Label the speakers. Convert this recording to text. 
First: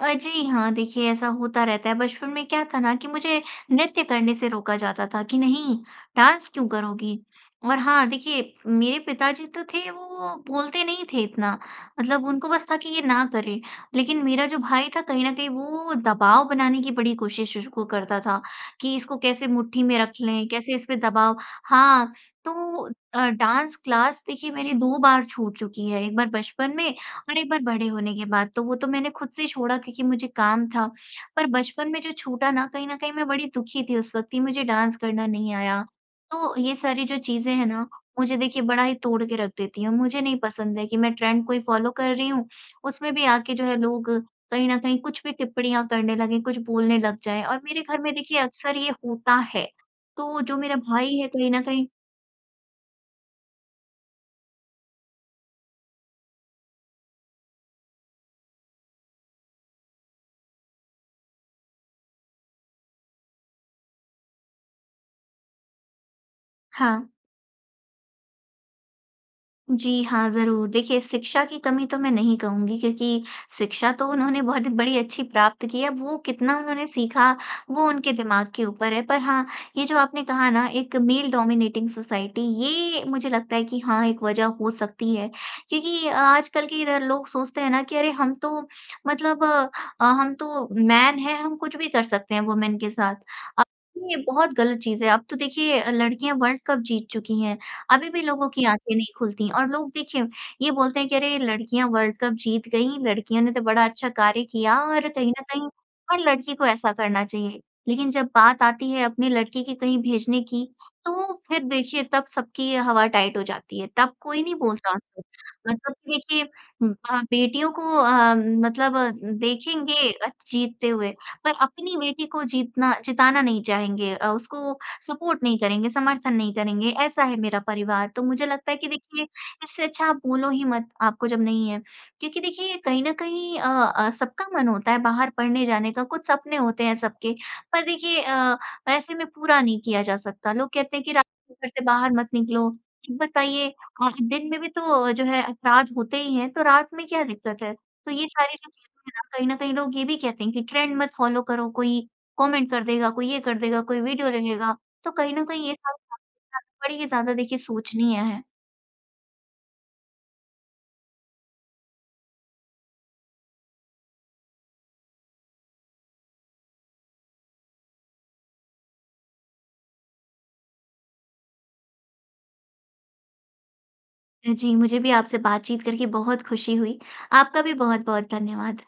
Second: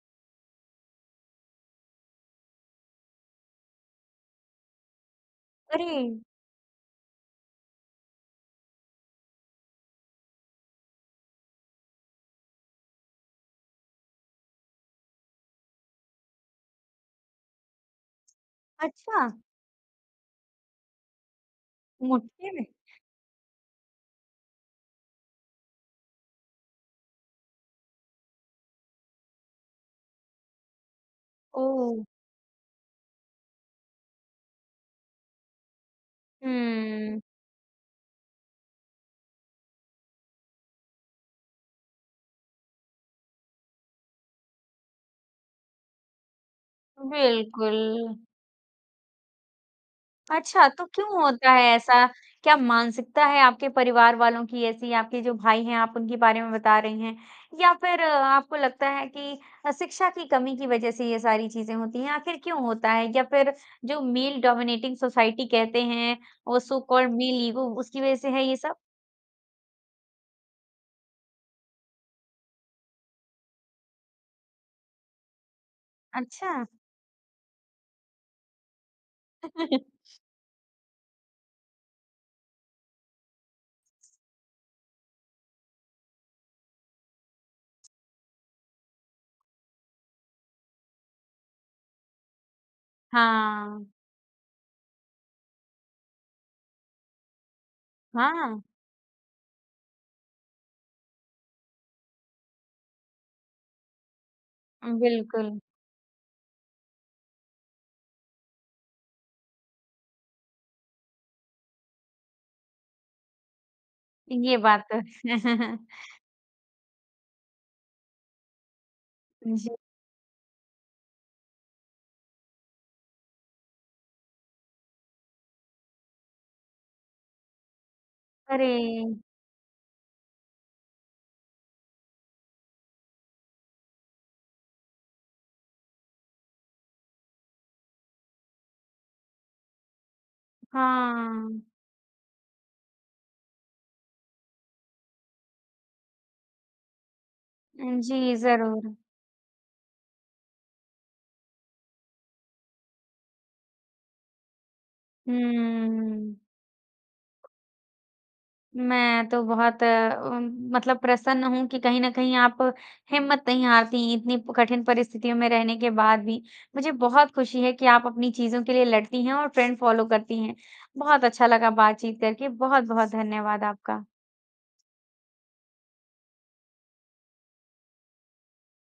Speaker 1: अ, जी हाँ देखिए, ऐसा होता रहता है, बचपन में क्या था ना कि मुझे नृत्य करने से रोका जाता था कि नहीं
Speaker 2: अरे।
Speaker 1: डांस क्यों करोगी? और हाँ देखिए, मेरे पिताजी तो थे वो बोलते नहीं थे इतना, मतलब उनको बस था कि ये ना करें। लेकिन मेरा जो भाई था कहीं न कहीं वो दबाव बनाने की बड़ी कोशिश श वो करता था कि इसको
Speaker 2: अच्छा।
Speaker 1: कैसे मुट्ठी में रख लें। कैसे इसपे दबाव हाँ,
Speaker 2: [unintelligible]
Speaker 1: तो अ, डांस क्लास देखिए मेरी 2 बार छूट चुकी है। एक बार बचपन में और एक बार बड़े होने के बाद, तो वो तो मैंने खुद से छोड़ा क्योंकि मुझे काम था। पर बचपन में
Speaker 2: ओह।
Speaker 1: जो छूटा ना कहीं न कहीं मैं बड़ी दुखी थी उस वक़्त कि मुझे डांस करना नहीं आया। तो ये सारी जो
Speaker 2: हम्म।
Speaker 1: चीज़ें हैं ना, मुझे देखिए बड़ा ही तोड़ के रख देती हैं। मुझे नहीं पसंद है कि मैं ट्रेंड को ही फ़ॉलो कर रही हूँ। उसमें भी आके जो है लोग कहीं न कहीं कुछ भी टिप्पणियाँ करने लगें, कुछ बोलने लग जाएँ और मेरे घर में
Speaker 2: बिल्कुल।
Speaker 1: देखिए अक्सर ये होता है। तो जो
Speaker 2: अच्छा
Speaker 1: मेरा
Speaker 2: तो
Speaker 1: भाई
Speaker 2: क्यों
Speaker 1: है कहीं
Speaker 2: होता
Speaker 1: न
Speaker 2: है
Speaker 1: कहीं
Speaker 2: ऐसा? क्या मानसिकता है आपके परिवार वालों की ऐसी? आपके जो भाई हैं, आप उनके बारे में बता रहे हैं या फिर आपको लगता है कि अ, शिक्षा की कमी की वज़ह से ये सारी चीज़ें होती हैं? आखिर क्यों होता है या फिर जो मेल डोमिनेटिंग सोसाइटी कहते हैं और सो
Speaker 1: हाँ।
Speaker 2: कॉल्ड मेल ईगो उसकी वज़ह से है ये सब?
Speaker 1: जी हाँ, ज़रूर, देखिए शिक्षा की कमी तो मैं नहीं कहूँगी, क्योंकि शिक्षा तो उन्होंने बहुत बड़ी अच्छी प्राप्त की है। वो कितना
Speaker 2: अच्छा।
Speaker 1: उन्होंने सीखा, वो उनके दिमाग़ के ऊपर है। पर हाँ, ये जो आपने कहा ना एक मेल डोमिनेटिंग सोसाइटी ये मुझे लगता है कि हाँ एक वज़ह हो सकती है। क्योंकि आजकल के ल लोग सोचते हैं ना कि अरे हम तो मतलब अ, हम तो मैन हैं, हम कुछ भी कर सकते हैं। वूमेन के साथ। [unintelligible]
Speaker 2: हाँ।
Speaker 1: ये बहुत गलत चीज़ है। अब तो देखिए लड़कियाँ वर्ल्ड कप जीत चुकी हैं। अभी भी लोगों
Speaker 2: हाँ।
Speaker 1: की आँखें नहीं खुलती और लोग देखिए ये बोलते हैं कि अरे लड़कियाँ वर्ल्ड कप जीत गईं, लड़कियों ने तो बड़ा अच्छा कार्य किया
Speaker 2: उम,
Speaker 1: और कहीं न
Speaker 2: बिल्कुल।
Speaker 1: कहीं हर लड़की को ऐसा करना चाहिए। लेकिन जब बात आती है अपनी लड़की की कहीं भेजने की, तो फिर देखिए तब सबकी हवा-टाइट हो जाती है। तब कोई नहीं
Speaker 2: ये बात
Speaker 1: बोलता।
Speaker 2: तो।
Speaker 1: [unintelligible] मतलब देखिए अ, बेटियों को अम, मतलब
Speaker 2: जी।
Speaker 1: देखेंगे जीतते हुए पर अपनी बेटी को जीतना जिताना नहीं चाहेंगे, अ, उसको सपोर्ट नहीं करेंगे, समर्थन नहीं करेंगे, ऐसा है मेरा परिवार। तो मुझे लगता है कि
Speaker 2: अरे!
Speaker 1: देखिए इससे अच्छा आप बोलो ही मत, आपको जब नहीं है। क्योंकि देखिए कहीं न कहीं अ अ, सबका मन होता है बाहर पढ़ने जाने का, कुछ सपने होते हैं सबके, पर देखिए अ, ऐसे में पूरा नहीं किया जा सकता। लोग कहते हैं कि रात को
Speaker 2: हाँ।
Speaker 1: घर से बाहर मत निकलो। ये बताइए अ, दिन में भी तो जो है अपराध होते ही हैं, तो रात में क्या दिक्‍क़त है?
Speaker 2: उम,
Speaker 1: तो ये
Speaker 2: जी
Speaker 1: सारी जो
Speaker 2: ज़रूर।
Speaker 1: चीज़ें हैं ना, कहीं न कहीं लोग ये भी कहते हैं कि ट्रेंड मत फ़ॉलो करो। कोई कॉमेंट कर देगा कोई ये कर देगा कोई वीडियो ले लेगा, तो कहीं न कहीं ये सब बाते
Speaker 2: हम्म।
Speaker 1: बड़ी ही ज़्यादा देखिए सोचनीय है।
Speaker 2: मैं तो बहुत अ, उम, मतलब प्रसन्न हूँ। कि कहीं न कहीं आप हिम्मत नहीं हारती, इतनी कठिन परिस्थितियों में रहने के बाद भी। मुझे बहुत खुशी है कि आप अपनी चीज़ों के लिए लड़ती हैं और ट्रेंड फ़ॉलो करती हैं। बहुत अच्छा लगा बातचीत करके। बहुत-बहुत धन्यवाद आपका।
Speaker 1: अ, जी, मुझे भी आपसे बातचीत करके बहुत खुशी हुई। आपका भी बहुत-बहुत धन्यवाद।